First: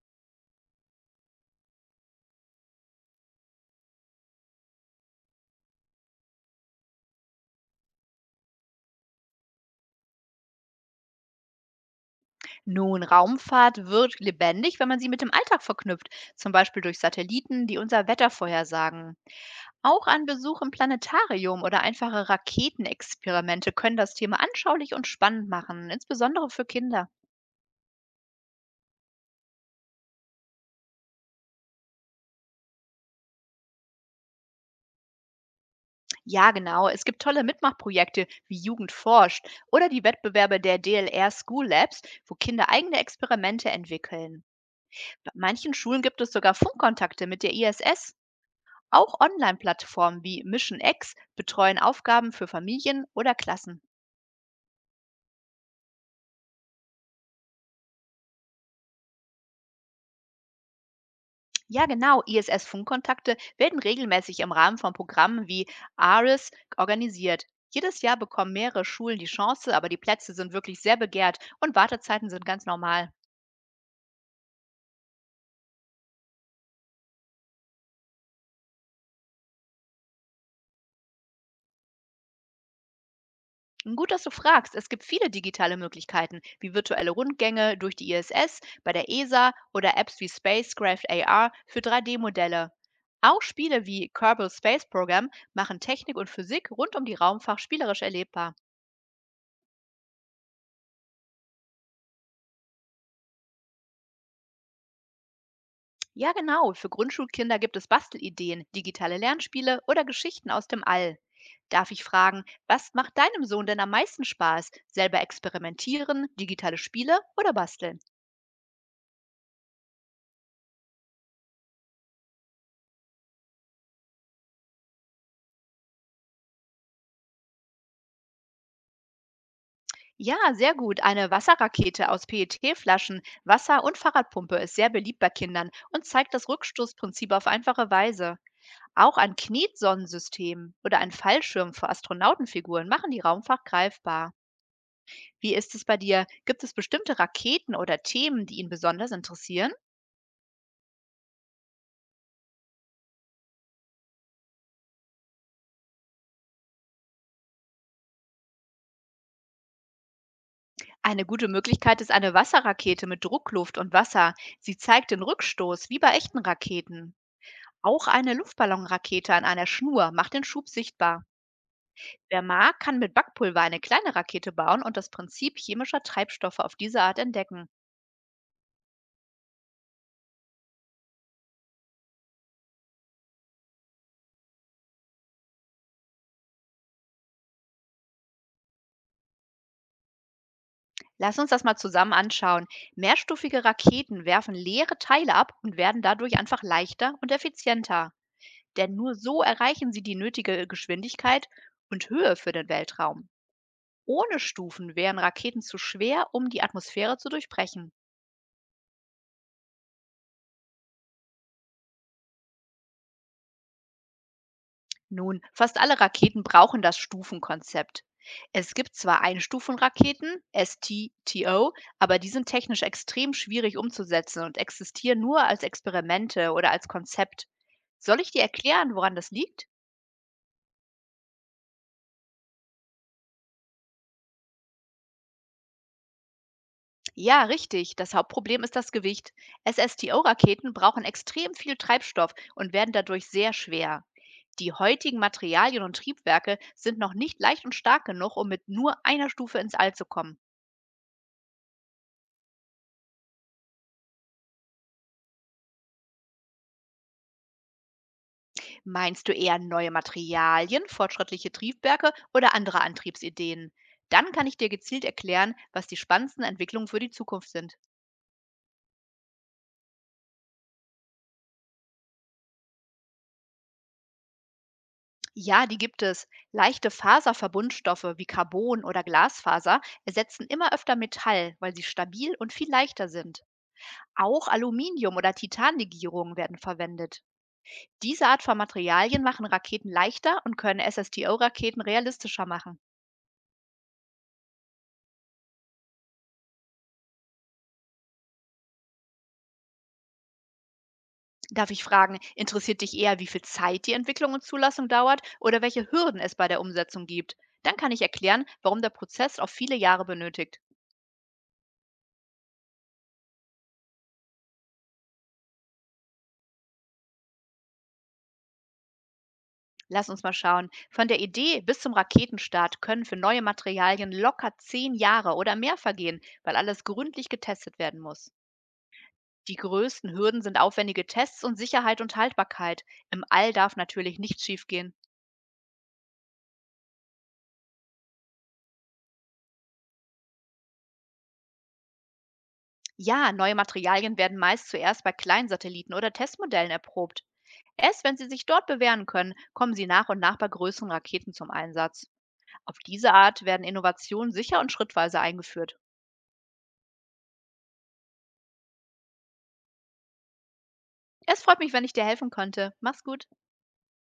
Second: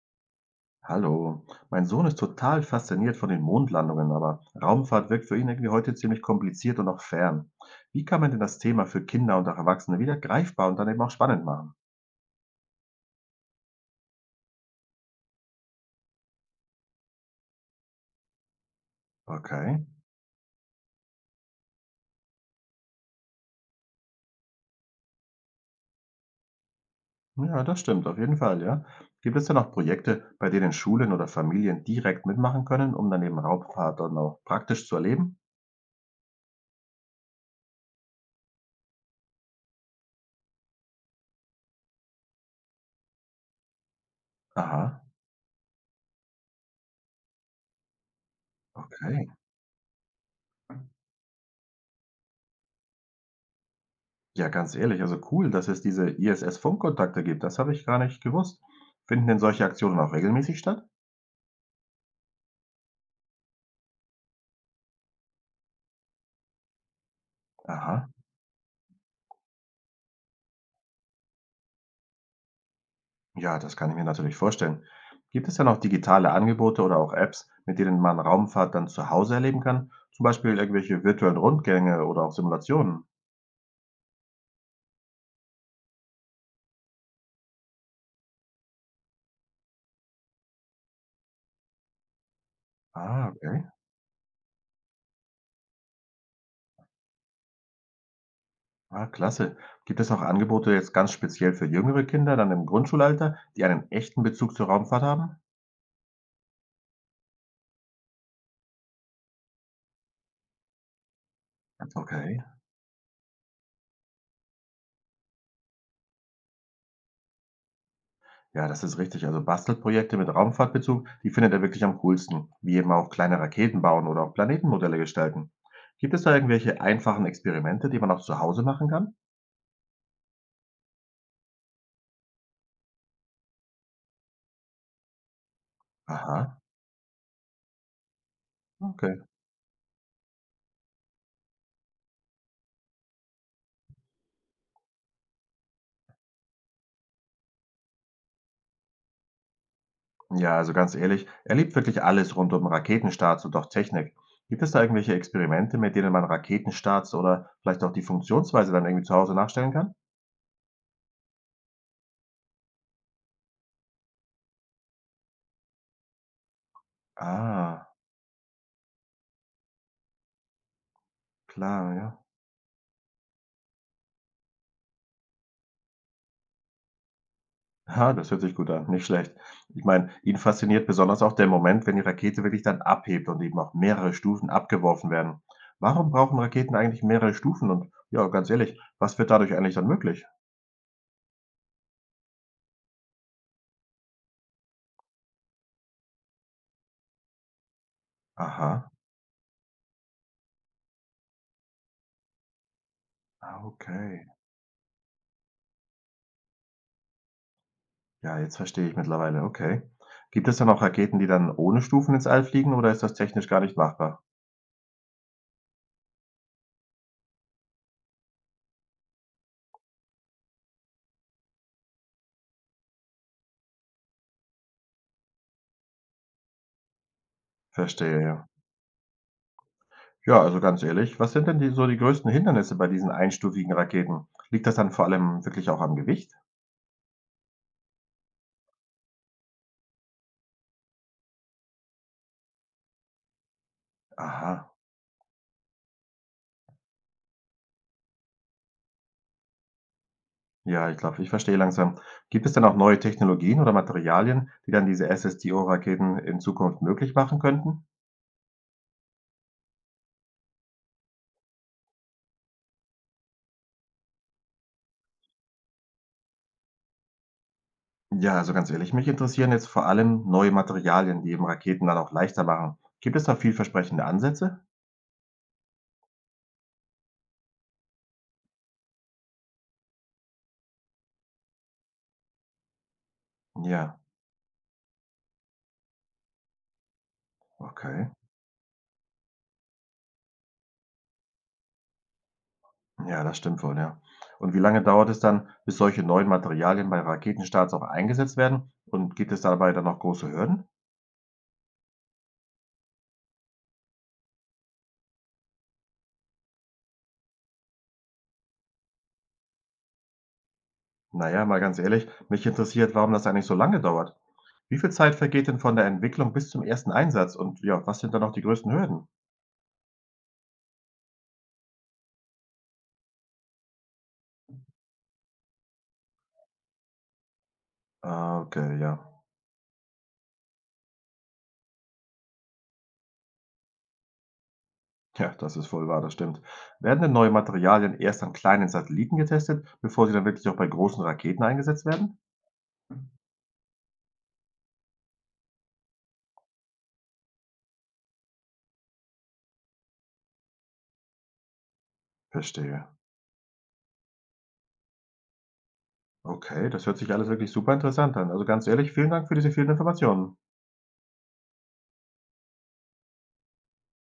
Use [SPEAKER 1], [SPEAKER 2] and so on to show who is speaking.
[SPEAKER 1] Hallo. Mein Sohn ist total fasziniert von den Mondlandungen, aber Raumfahrt wirkt für ihn irgendwie heute ziemlich kompliziert und auch fern. Wie kann man denn das Thema für Kinder und auch Erwachsene wieder greifbar und dann eben auch spannend machen?
[SPEAKER 2] Nun, Raumfahrt wird lebendig, wenn man sie mit dem Alltag verknüpft, zum Beispiel durch Satelliten, die unser Wetter vorhersagen.
[SPEAKER 1] Okay.
[SPEAKER 2] Auch ein Besuch im Planetarium oder einfache Raketenexperimente können das Thema anschaulich und spannend machen, insbesondere für Kinder.
[SPEAKER 1] Ja, das stimmt, auf jeden Fall, ja. Gibt es denn auch Projekte, bei denen Schulen oder Familien direkt mitmachen können, um dann eben Raumfahrt dann auch praktisch zu erleben?
[SPEAKER 2] Ja, genau, es gibt tolle Mitmachprojekte wie Jugend forscht oder die Wettbewerbe der DLR School Labs, wo Kinder eigene Experimente entwickeln.
[SPEAKER 1] Aha,
[SPEAKER 2] Bei manchen Schulen gibt es sogar Funkkontakte mit der ISS. Auch
[SPEAKER 1] okay.
[SPEAKER 2] Online-Plattformen wie Mission X betreuen Aufgaben für Familien oder Klassen.
[SPEAKER 1] Ja, ganz ehrlich, also cool, dass es diese ISS-Funkkontakte gibt. Das habe ich gar nicht gewusst. Finden denn solche Aktionen auch regelmäßig statt?
[SPEAKER 2] Ja, genau, ISS-Funkkontakte werden regelmäßig im Rahmen von Programmen wie ARIS organisiert. Jedes
[SPEAKER 1] Aha.
[SPEAKER 2] Jahr bekommen mehrere Schulen die Chance, aber die Plätze sind wirklich sehr begehrt und Wartezeiten sind ganz normal.
[SPEAKER 1] Ja, das kann ich mir natürlich vorstellen. Gibt es denn auch digitale Angebote oder auch Apps, mit denen man Raumfahrt dann zu Hause erleben kann? Zum Beispiel irgendwelche virtuellen Rundgänge oder auch Simulationen?
[SPEAKER 2] Gut, dass du fragst. Es gibt viele digitale Möglichkeiten, wie virtuelle Rundgänge durch die ISS, bei der ESA oder Apps wie Spacecraft AR für 3D-Modelle.
[SPEAKER 1] Ah,
[SPEAKER 2] Auch
[SPEAKER 1] okay.
[SPEAKER 2] Spiele wie Kerbal Space Program machen Technik und Physik rund um die Raumfahrt spielerisch erlebbar.
[SPEAKER 1] Ah, klasse. Gibt es auch Angebote jetzt ganz speziell für jüngere Kinder, dann im Grundschulalter, die einen echten Bezug zur Raumfahrt haben?
[SPEAKER 2] Ja, genau. Für Grundschulkinder gibt es Bastelideen, digitale Lernspiele oder Geschichten aus dem All. Darf ich
[SPEAKER 1] Okay.
[SPEAKER 2] fragen, was macht deinem Sohn denn am meisten Spaß? Selber experimentieren, digitale Spiele oder basteln?
[SPEAKER 1] Ja, das ist richtig. Also Bastelprojekte mit Raumfahrtbezug, die findet er wirklich am coolsten. Wie eben auch kleine Raketen bauen oder auch Planetenmodelle gestalten. Gibt es da irgendwelche einfachen Experimente, die man auch zu Hause machen kann?
[SPEAKER 2] Ja, sehr gut. Eine Wasserrakete aus PET-Flaschen, Wasser und Fahrradpumpe ist sehr beliebt bei Kindern und zeigt das
[SPEAKER 1] Aha.
[SPEAKER 2] Rückstoßprinzip auf einfache Weise.
[SPEAKER 1] Okay.
[SPEAKER 2] Auch ein Knetsonnensystem oder ein Fallschirm für Astronautenfiguren machen die Raumfahrt greifbar. Wie ist es bei dir? Gibt es bestimmte Raketen oder Themen, die ihn besonders interessieren?
[SPEAKER 1] Ja, also ganz ehrlich, er liebt wirklich alles rund um Raketenstarts und auch Technik. Gibt es da irgendwelche Experimente, mit denen man Raketenstarts oder vielleicht auch die Funktionsweise dann irgendwie zu Hause nachstellen kann?
[SPEAKER 2] Eine gute Möglichkeit ist eine Wasserrakete mit Druckluft und Wasser. Sie zeigt den Rückstoß wie bei echten Raketen.
[SPEAKER 1] Ah,
[SPEAKER 2] Auch eine Luftballonrakete an einer Schnur macht den Schub sichtbar.
[SPEAKER 1] klar, ja.
[SPEAKER 2] Wer mag, kann mit Backpulver eine kleine Rakete bauen und das Prinzip chemischer Treibstoffe auf diese Art entdecken.
[SPEAKER 1] Ha, das hört sich gut an, nicht schlecht. Ich meine, ihn fasziniert besonders auch der Moment, wenn die Rakete wirklich dann abhebt und eben auch mehrere Stufen abgeworfen werden. Warum brauchen Raketen eigentlich mehrere Stufen? Und ja, ganz ehrlich, was wird dadurch eigentlich dann möglich?
[SPEAKER 2] Lass uns das mal zusammen anschauen. Mehrstufige Raketen werfen leere Teile ab und werden dadurch einfach leichter und effizienter.
[SPEAKER 1] Aha,
[SPEAKER 2] Denn nur so erreichen sie die nötige Geschwindigkeit und Höhe für den Weltraum.
[SPEAKER 1] ah, okay.
[SPEAKER 2] Ohne Stufen wären Raketen zu schwer, um die Atmosphäre zu durchbrechen.
[SPEAKER 1] Ja, jetzt verstehe ich mittlerweile, okay. Gibt es dann auch Raketen, die dann ohne Stufen ins All fliegen, oder ist das technisch gar nicht machbar?
[SPEAKER 2] Nun, fast alle Raketen brauchen das Stufenkonzept. Es gibt zwar Einstufenraketen (STTO), aber die sind technisch extrem schwierig umzusetzen und existieren nur als Experimente oder als Konzept. Soll
[SPEAKER 1] Verstehe,
[SPEAKER 2] ich dir
[SPEAKER 1] ja.
[SPEAKER 2] erklären, woran das liegt?
[SPEAKER 1] Ja, also ganz ehrlich, was sind denn die, so die größten Hindernisse bei diesen einstufigen Raketen? Liegt das dann vor allem wirklich auch am Gewicht?
[SPEAKER 2] Ja, richtig. Das Hauptproblem ist das Gewicht. SSTO Raketen brauchen extrem viel Treibstoff und werden dadurch sehr schwer.
[SPEAKER 1] Aha,
[SPEAKER 2] Die heutigen Materialien und Triebwerke sind noch nicht leicht und stark genug, um mit nur einer Stufe ins All zu kommen.
[SPEAKER 1] ja, ich glaube, ich verstehe langsam. Gibt es dann auch neue Technologien oder Materialien, die dann diese SSTO-Raketen in Zukunft möglich machen könnten?
[SPEAKER 2] Meinst du eher neue Materialien, fortschrittliche Triebwerke oder andere Antriebsideen? Dann kann ich dir gezielt erklären, was die spannendsten Entwicklungen für die Zukunft sind.
[SPEAKER 1] Ja, also ganz ehrlich, mich interessieren jetzt vor allem neue Materialien, die eben Raketen dann auch leichter machen. Gibt es da vielversprechende Ansätze?
[SPEAKER 2] Ja, die gibt es. Leichte Faserverbundstoffe wie Carbon oder Glasfaser ersetzen immer öfter Metall, weil sie stabil und viel leichter sind.
[SPEAKER 1] Ja,
[SPEAKER 2] Auch Aluminium- oder Titanlegierungen werden verwendet.
[SPEAKER 1] okay.
[SPEAKER 2] Diese Art von Materialien machen Raketen leichter und können SSTO-Raketen realistischer machen.
[SPEAKER 1] Ja, das stimmt wohl, ja. Und wie lange dauert es dann, bis solche neuen Materialien bei Raketenstarts auch eingesetzt werden? Und gibt es dabei dann noch große Hürden?
[SPEAKER 2] Darf ich fragen, interessiert dich eher, wie viel Zeit die Entwicklung und Zulassung dauert oder welche Hürden es bei der Umsetzung gibt? Dann kann ich erklären, warum der Prozess auch viele Jahre benötigt.
[SPEAKER 1] Naja, mal ganz ehrlich, mich interessiert, warum das eigentlich so lange dauert. Wie viel Zeit vergeht denn von der Entwicklung bis zum ersten Einsatz? Und ja, was sind dann noch die größten Hürden?
[SPEAKER 2] Lass uns mal schauen. Von der Idee bis zum Raketenstart können für neue Materialien locker 10 Jahre oder mehr vergehen, weil alles gründlich getestet werden muss.
[SPEAKER 1] Ah, okay, ja.
[SPEAKER 2] Die größten Hürden sind aufwendige Tests und Sicherheit und Haltbarkeit. Im All darf natürlich nichts schiefgehen.
[SPEAKER 1] Ja, das ist voll wahr, das stimmt. Werden denn neue Materialien erst an kleinen Satelliten getestet, bevor sie dann wirklich auch bei großen Raketen eingesetzt werden?
[SPEAKER 2] Ja, neue Materialien werden meist zuerst bei kleinen Satelliten oder Testmodellen erprobt. Erst wenn sie sich dort bewähren können, kommen sie nach und nach bei größeren Raketen zum Einsatz. Auf
[SPEAKER 1] Verstehe.
[SPEAKER 2] diese Art werden Innovationen sicher und schrittweise eingeführt.
[SPEAKER 1] Okay, das hört sich alles wirklich super interessant an. Also ganz ehrlich, vielen Dank für diese vielen Informationen.
[SPEAKER 2] Es freut mich, wenn ich dir helfen konnte. Mach's gut.